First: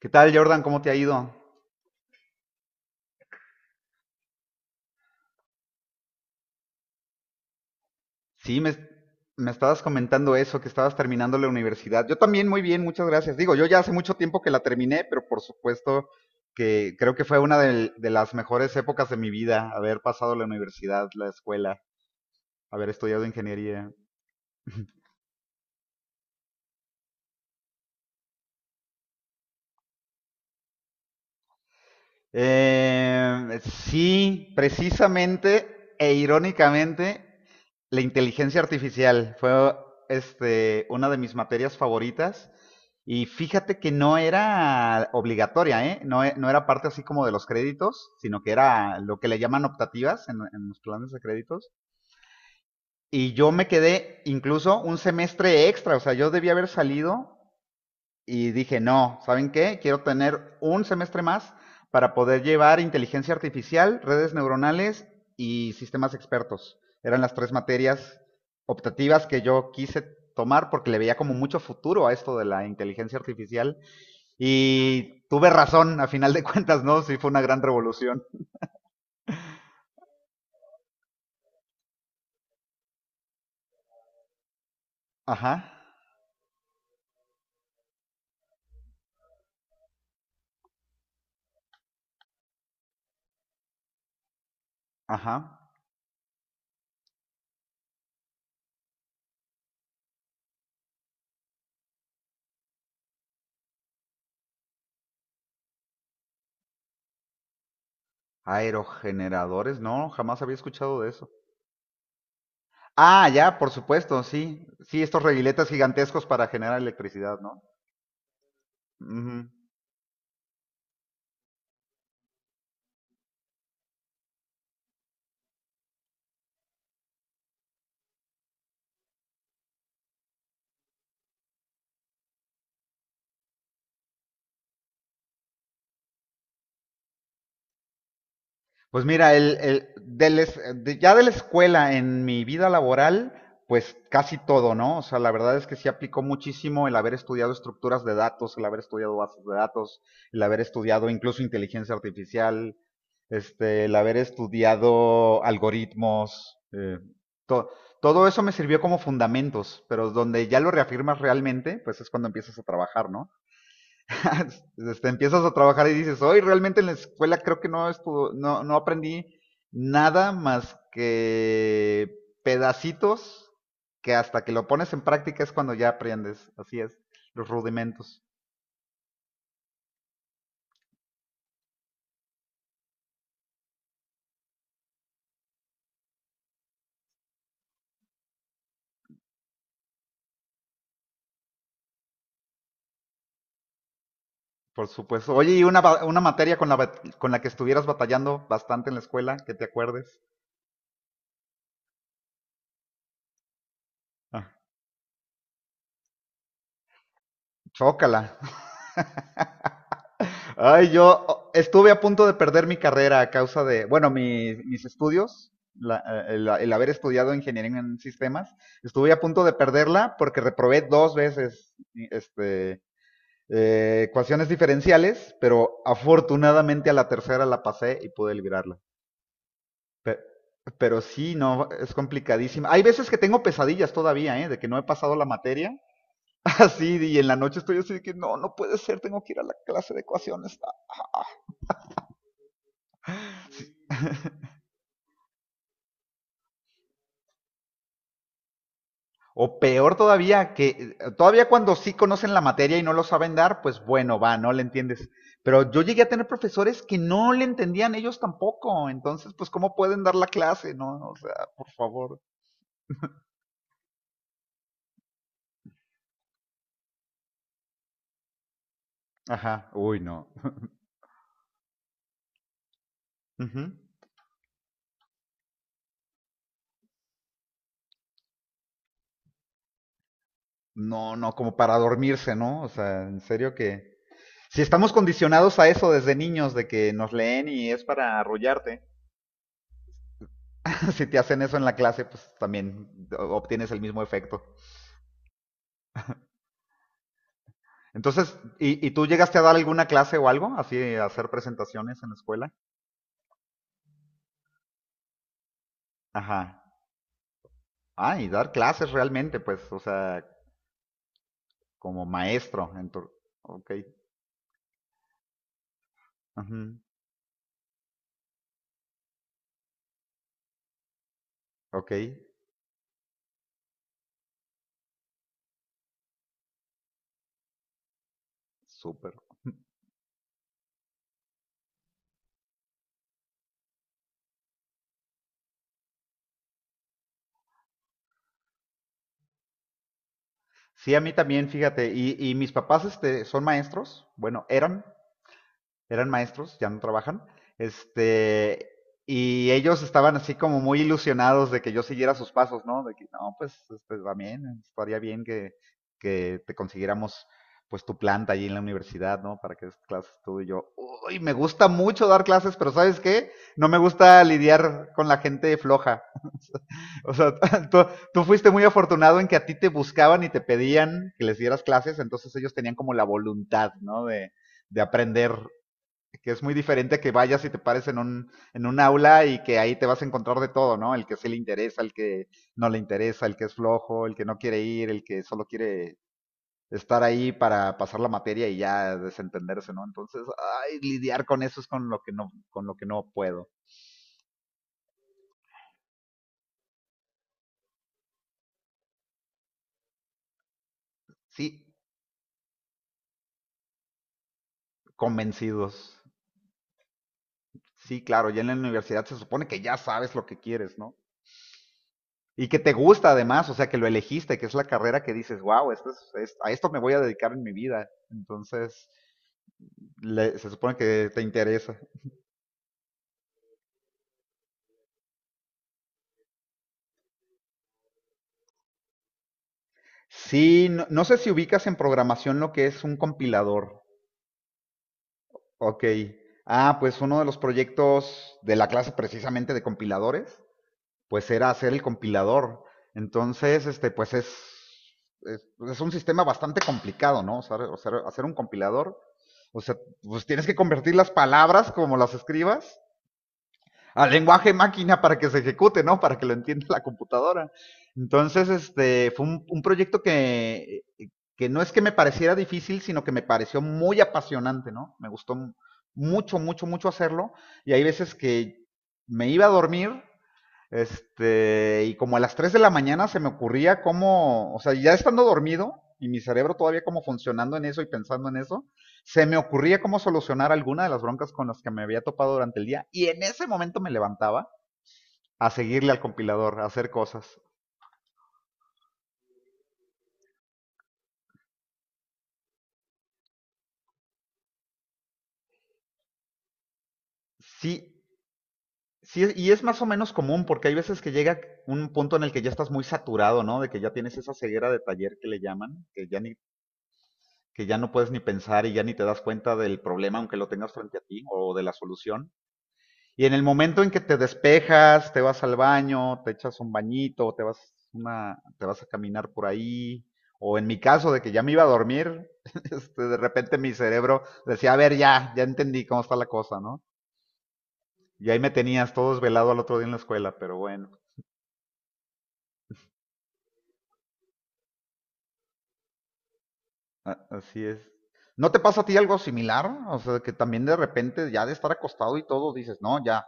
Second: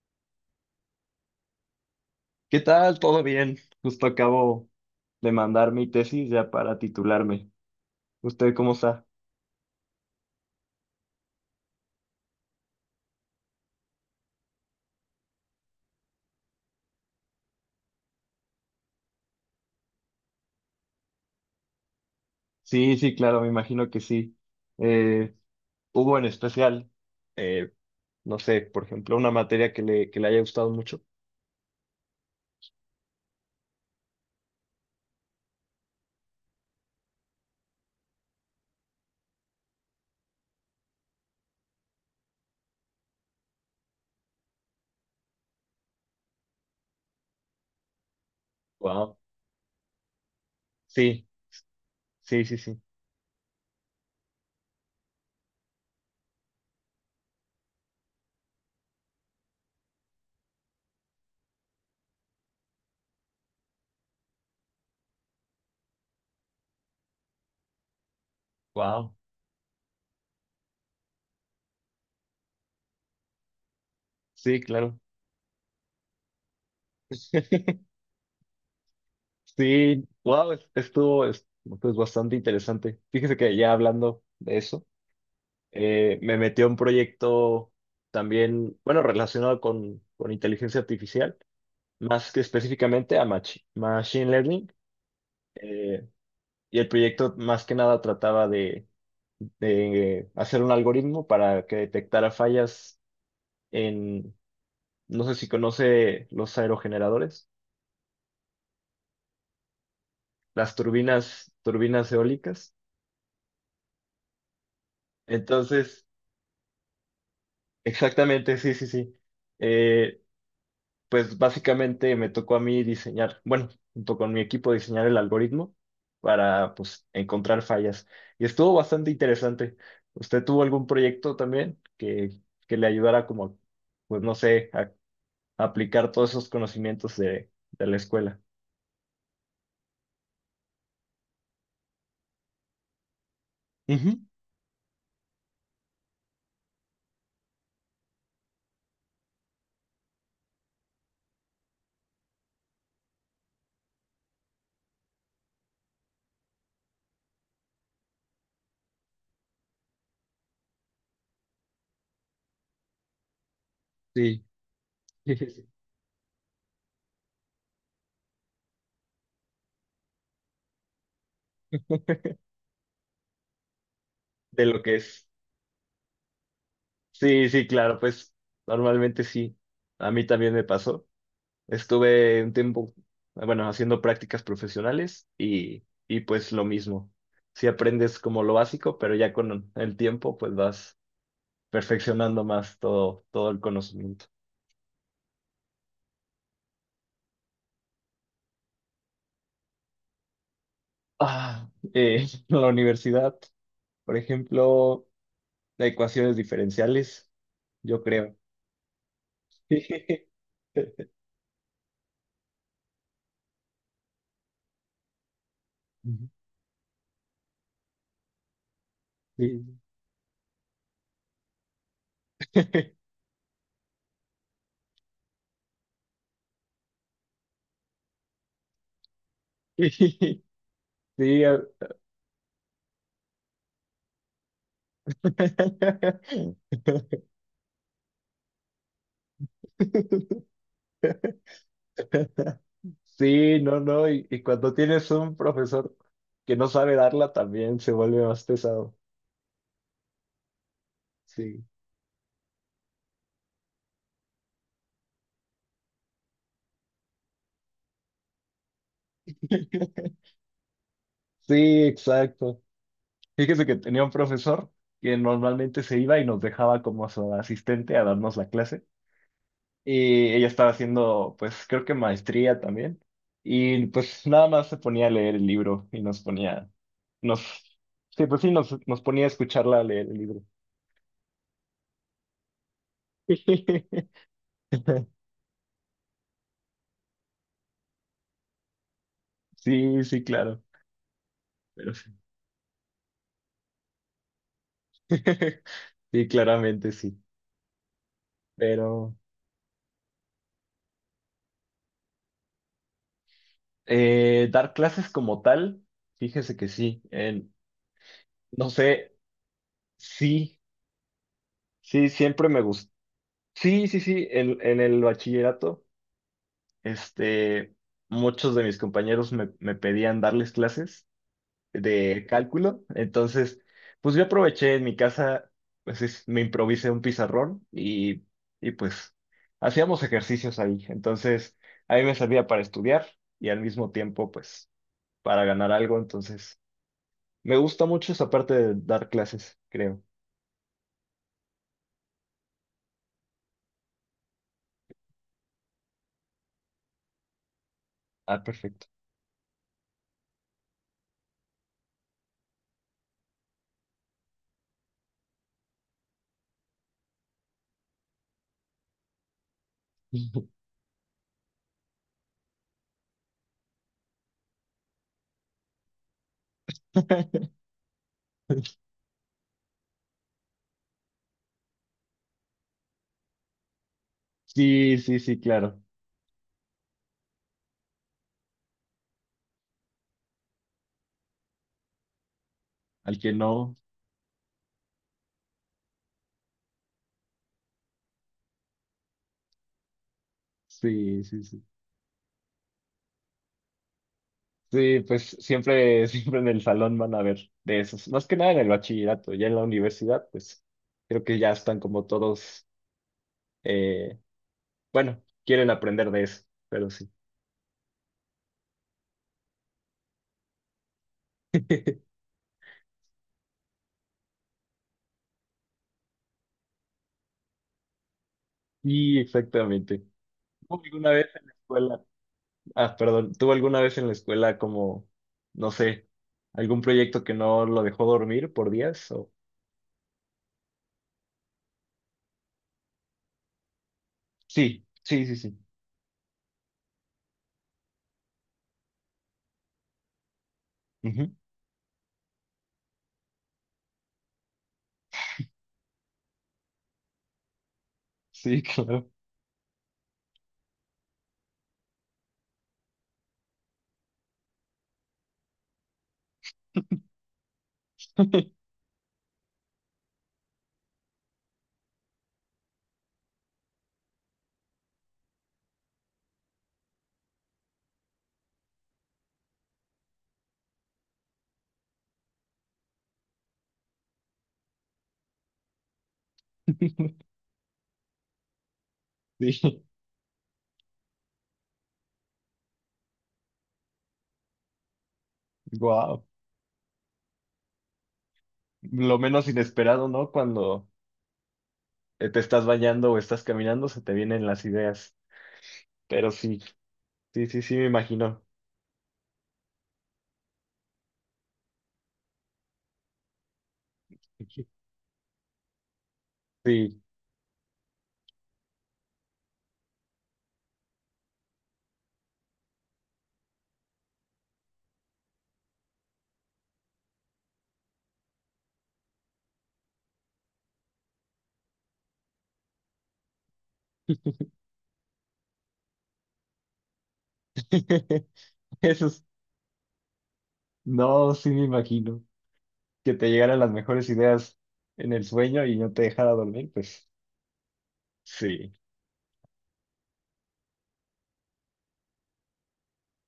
¿Qué tal, Jordan? ¿Cómo te ha ido? ¿Qué tal? ¿Todo bien? Justo acabo de mandar mi tesis ya para titularme. ¿Usted Sí, cómo me, está? me estabas comentando eso, que estabas terminando la universidad. Yo también muy bien, muchas gracias. Digo, yo ya hace mucho tiempo que la terminé, pero por supuesto que creo que fue de las mejores épocas de mi vida, haber pasado la universidad, la escuela, haber Sí, sí, estudiado claro, me ingeniería. imagino que sí. Eh, Hubo en especial, eh, no sé, por ejemplo, una materia que le haya gustado mucho. Sí, precisamente e irónicamente, la inteligencia artificial fue una de mis materias favoritas. Y fíjate que no era obligatoria, ¿eh? No, no era parte así como de los créditos, sino que era Wow. lo que le llaman optativas en los planes de Sí, créditos. sí, sí, sí. Y yo me quedé incluso un semestre extra, o sea, yo debía haber salido y dije, no, ¿saben qué? Quiero tener un semestre más para poder llevar inteligencia artificial, redes neuronales y sistemas expertos. Eran las tres materias Wow. optativas que yo quise tomar porque le veía como mucho futuro a esto de la inteligencia artificial. Sí, claro. Y tuve razón, a final de cuentas, ¿no? Sí, fue una gran revolución. Sí, wow, estuvo es, pues, bastante interesante. Fíjese que ya hablando de eso, Ajá, me metí a un proyecto también, bueno, relacionado con inteligencia artificial. Más que específicamente a Machine Learning. ajá. eh, y el proyecto más que nada trataba de hacer un algoritmo para que detectara fallas en, no sé si conoce los aerogeneradores, Aerogeneradores, no, jamás había las escuchado de eso. turbinas, turbinas eólicas. Ah, ya, por supuesto, sí. Sí, estos reguiletes Entonces, gigantescos para generar electricidad, ¿no? exactamente, sí, sí, sí. Ujú. Eh, pues básicamente me tocó a mí diseñar, bueno, junto con mi equipo diseñar el algoritmo para pues encontrar fallas. Y estuvo bastante interesante. ¿Usted tuvo algún proyecto también que le ayudara como, pues no sé, a aplicar todos esos conocimientos de la escuela? Pues mira, el- de la es- de- ya de la escuela en mi vida laboral, pues Ujú, casi todo, ¿no? O sea, la verdad es que sí aplicó muchísimo el haber estudiado estructuras de datos, el haber estudiado bases de datos, el haber estudiado incluso inteligencia artificial, el haber estudiado algoritmos, to- todo eso me sirvió como fundamentos, pero donde ya lo reafirmas realmente, pues es cuando empiezas a trabajar, ¿no? sí. Empiezas a trabajar y dices, hoy realmente en la escuela creo que no, estuvo, no, no aprendí nada más que pedacitos que hasta que lo De lo pones que en es. práctica es cuando ya aprendes. Así es, los Sí, sí, claro, rudimentos, pues normalmente sí. A mí también me pasó. Estuve un tiempo, bueno, haciendo prácticas profesionales y pues lo mismo. Si aprendes como lo básico, pero ya con el tiempo pues vas perfeccionando más todo, todo el conocimiento. por supuesto. Oye, ¿y una materia con con la que estuvieras batallando bastante en la escuela, que te acuerdes? Ah, la universidad, por Ah, ejemplo, de ecuaciones diferenciales, yo Chócala. creo. Ay, estuve a punto de perder mi carrera a causa de, bueno, mis estudios, el haber estudiado ingeniería en sistemas, estuve a punto de Sí. perderla porque reprobé dos veces este, ecuaciones diferenciales, pero afortunadamente a la tercera la pasé y pude librarla. Pe- Sí. Pero, sí, Sí, no, es complicadísima. Hay veces que tengo pesadillas todavía, ¿eh? De que no he pasado la materia. Así, y en la noche estoy así de que no, no puede ser, tengo que ir a la clase de ecuaciones. sí, no, no, y cuando tienes un profesor que no sabe darla también se vuelve más pesado. O peor todavía, que todavía Sí, cuando sí conocen la materia y no lo saben dar, pues bueno, va, no le entiendes. Pero yo llegué a tener profesores que no le entendían ellos tampoco. Entonces, pues, ¿cómo pueden dar la clase? No, o sea, por sí, favor. exacto. Fíjese que tenía un profesor que normalmente se iba y nos dejaba como su asistente a darnos la clase Ajá, uy, no. y ella estaba haciendo, pues creo que maestría también Ujú. y pues nada más se ponía a leer el libro y nos ponía, nos, sí, pues sí, nos ponía a escucharla leer el libro. No, no, como para dormirse, ¿no? O sea, en serio que... Si estamos condicionados a eso desde niños, de que nos leen y es para arrullarte, Sí, sí, claro, si te hacen eso en la pero clase, sí. pues también obtienes el mismo efecto. Sí, claramente sí. Entonces, y tú Pero llegaste a dar alguna clase o algo? Así, a hacer presentaciones en la escuela. Dar clases como tal, Ajá. fíjese que sí. En, Ah, y dar no clases sé, realmente, pues, o sea, sí, como sí, siempre me maestro. En gustó. tu... Ok. Sí, sí, sí, en el bachillerato, Ujú. este, muchos de mis compañeros me pedían darles clases Ok, de cálculo. Entonces, pues yo aproveché en mi casa, pues me improvisé un pizarrón y pues súper. hacíamos ejercicios ahí. Entonces, a mí me servía para estudiar y al mismo tiempo, pues, para ganar algo, entonces me gusta mucho esa parte de dar clases, creo. Sí, a mí también, fíjate. Y mis papás son maestros? Bueno, eran. Eran maestros, ya no trabajan, Ah, este, perfecto. y ellos estaban así como muy ilusionados de que yo siguiera sus pasos, ¿no? De que, no, pues, también, estaría bien que te consiguiéramos pues tu planta allí en la universidad, ¿no? Para que des clases tú y yo. Uy, me gusta mucho dar clases, pero ¿sabes qué? No me gusta lidiar con la gente floja. O sea, tú, tú fuiste muy afortunado en que a ti te buscaban y te pedían que les dieras clases, entonces ellos tenían como la voluntad, ¿no? De Sí, sí, aprender, sí, claro. que es muy diferente a que vayas y te pares en en un aula y que ahí te vas a encontrar de todo, ¿no? El que sí le interesa, el que no le Al interesa, que el que no, es flojo, el que no quiere ir, el que solo quiere estar ahí para pasar la materia y ya desentenderse, ¿no? Entonces, ay, sí, lidiar con sí, eso sí. es con lo que no, con lo que no puedo. Sí, pues siempre, siempre en el salón van a ver de esos. Más que nada en el bachillerato, ya en la universidad, pues creo que Sí, ya están como todos, eh, bueno, quieren convencidos. aprender de eso, pero sí. Sí, claro, ya en la universidad se supone que ya sabes lo que quieres, ¿no? Y que te gusta además, o sea, que lo elegiste, que es la carrera que dices, wow, a esto me voy a dedicar en mi vida. Entonces, Sí, exactamente. Se supone ¿Hubo que alguna te vez en la interesa. escuela? Ah, perdón, ¿tuvo alguna vez en la escuela como, no sé, algún proyecto que no lo dejó dormir por días? O. Sí, no, no sé si ubicas en programación lo que es un compilador. Sí, sí, sí, sí. Ok. Ah, pues uno de los proyectos de la clase precisamente de compiladores, pues Ujú. era hacer el compilador. Entonces, pues es un sistema bastante complicado, ¿no? O sea, hacer un Sí, compilador, claro. o sea, pues tienes que convertir las palabras como las escribas al lenguaje máquina para que se ejecute, ¿no? Para que lo entienda la computadora. Entonces, fue un proyecto que no es que me pareciera difícil, sino que me pareció muy apasionante, ¿no? Me gustó mucho, mucho, mucho hacerlo. Y hay veces que me iba a dormir, y como a las 3 de la mañana se me ocurría cómo, o sea, ya estando dormido y mi cerebro todavía como funcionando en eso y pensando en eso, se me ocurría Sí, cómo solucionar alguna de las broncas con las que me había topado durante el día y en ese momento me levantaba a seguirle al wow. compilador, a hacer cosas. Lo menos inesperado, ¿no? Cuando te estás bañando o estás caminando, se te vienen las ideas. Pero sí, sí, sí, Sí, sí, me imagino. sí, y es más o menos común porque hay veces que llega un punto en el que ya estás muy saturado, ¿no? De que ya tienes esa ceguera de taller que le llaman, Sí. que ya no puedes ni pensar y ya ni te das cuenta del problema aunque lo tengas frente a ti o de la solución. Y en el momento en que te despejas, te vas al baño, te echas un bañito, te vas a caminar por ahí, o en mi caso de que ya me iba a dormir, de repente mi cerebro decía, a ver, ya entendí cómo está la cosa, ¿no? Y ahí me tenías Eso todo es- desvelado al otro día en la escuela, pero bueno, no, sí me imagino. Que te llegaran las mejores ideas en el sueño y no te dejara dormir, pues así es. ¿No te sí. pasa a ti algo similar? O sea, que también de repente ya de estar acostado y todo dices, no, ya,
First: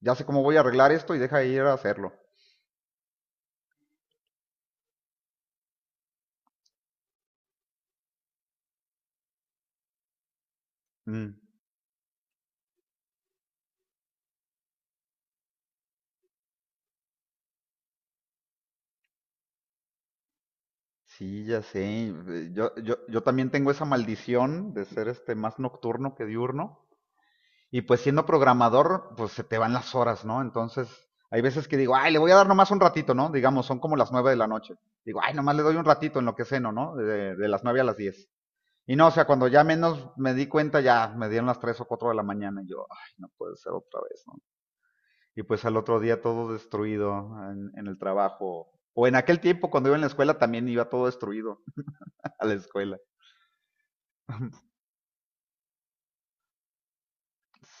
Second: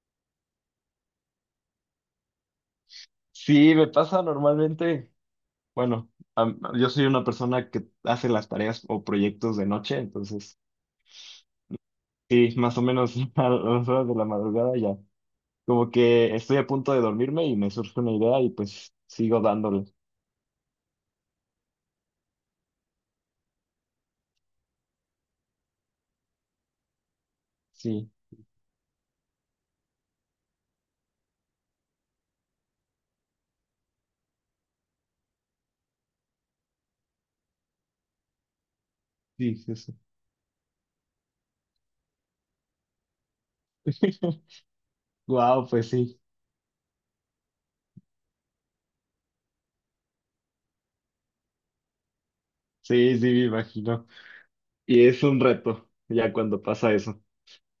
ya sé cómo voy a arreglar esto y deja de ir a hacerlo. Sí, me pasa normalmente, bueno, yo soy una persona que hace las tareas o proyectos de noche, entonces Mm. sí, más o menos a las horas de la madrugada ya, como que estoy a punto de dormirme y me surge una idea y pues sigo dándole. Sí, ya sé. Yo también tengo esa maldición de ser más nocturno que diurno. Y pues Sí, siendo programador, pues se te van las horas, ¿no? Entonces, hay veces que digo, ay, le voy a dar nomás un ratito, ¿no? Digamos, son como las 9 de la noche. Digo, ay, nomás le doy un ratito en lo que ceno, ¿no? De las 9 a las 10. Y no, o sea, cuando sí, ya sí, sí. menos me di cuenta, ya me dieron las 3 o 4 de la mañana. Y yo, ay, no puede ser otra vez, ¿no? Y pues Wow, al pues otro sí, día todo destruido en el trabajo. O en aquel tiempo, cuando iba en la escuela, también iba todo destruido a la escuela. sí, sí, me imagino. Y es un reto ya cuando pasa eso.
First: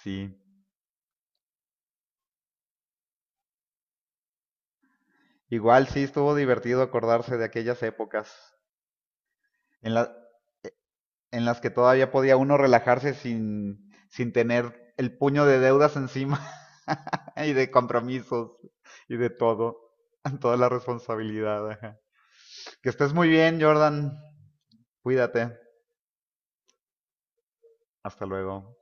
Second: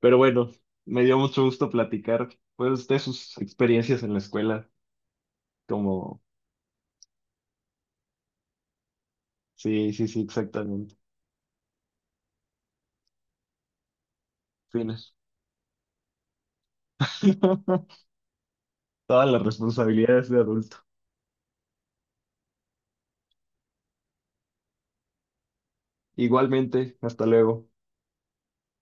Pero bueno, me dio mucho gusto platicar pues de sus experiencias en la escuela, igual sí como, estuvo divertido acordarse de aquellas épocas sí, en la- sí, sí, exactamente. en las que todavía podía uno relajarse sin, sin tener Fines. el puño de deudas encima y de compromisos y Todas de las todo, responsabilidades de toda la adulto. responsabilidad. Ajá. Que estés muy bien, Jordan. Cuídate. Igualmente, hasta luego. Hasta luego.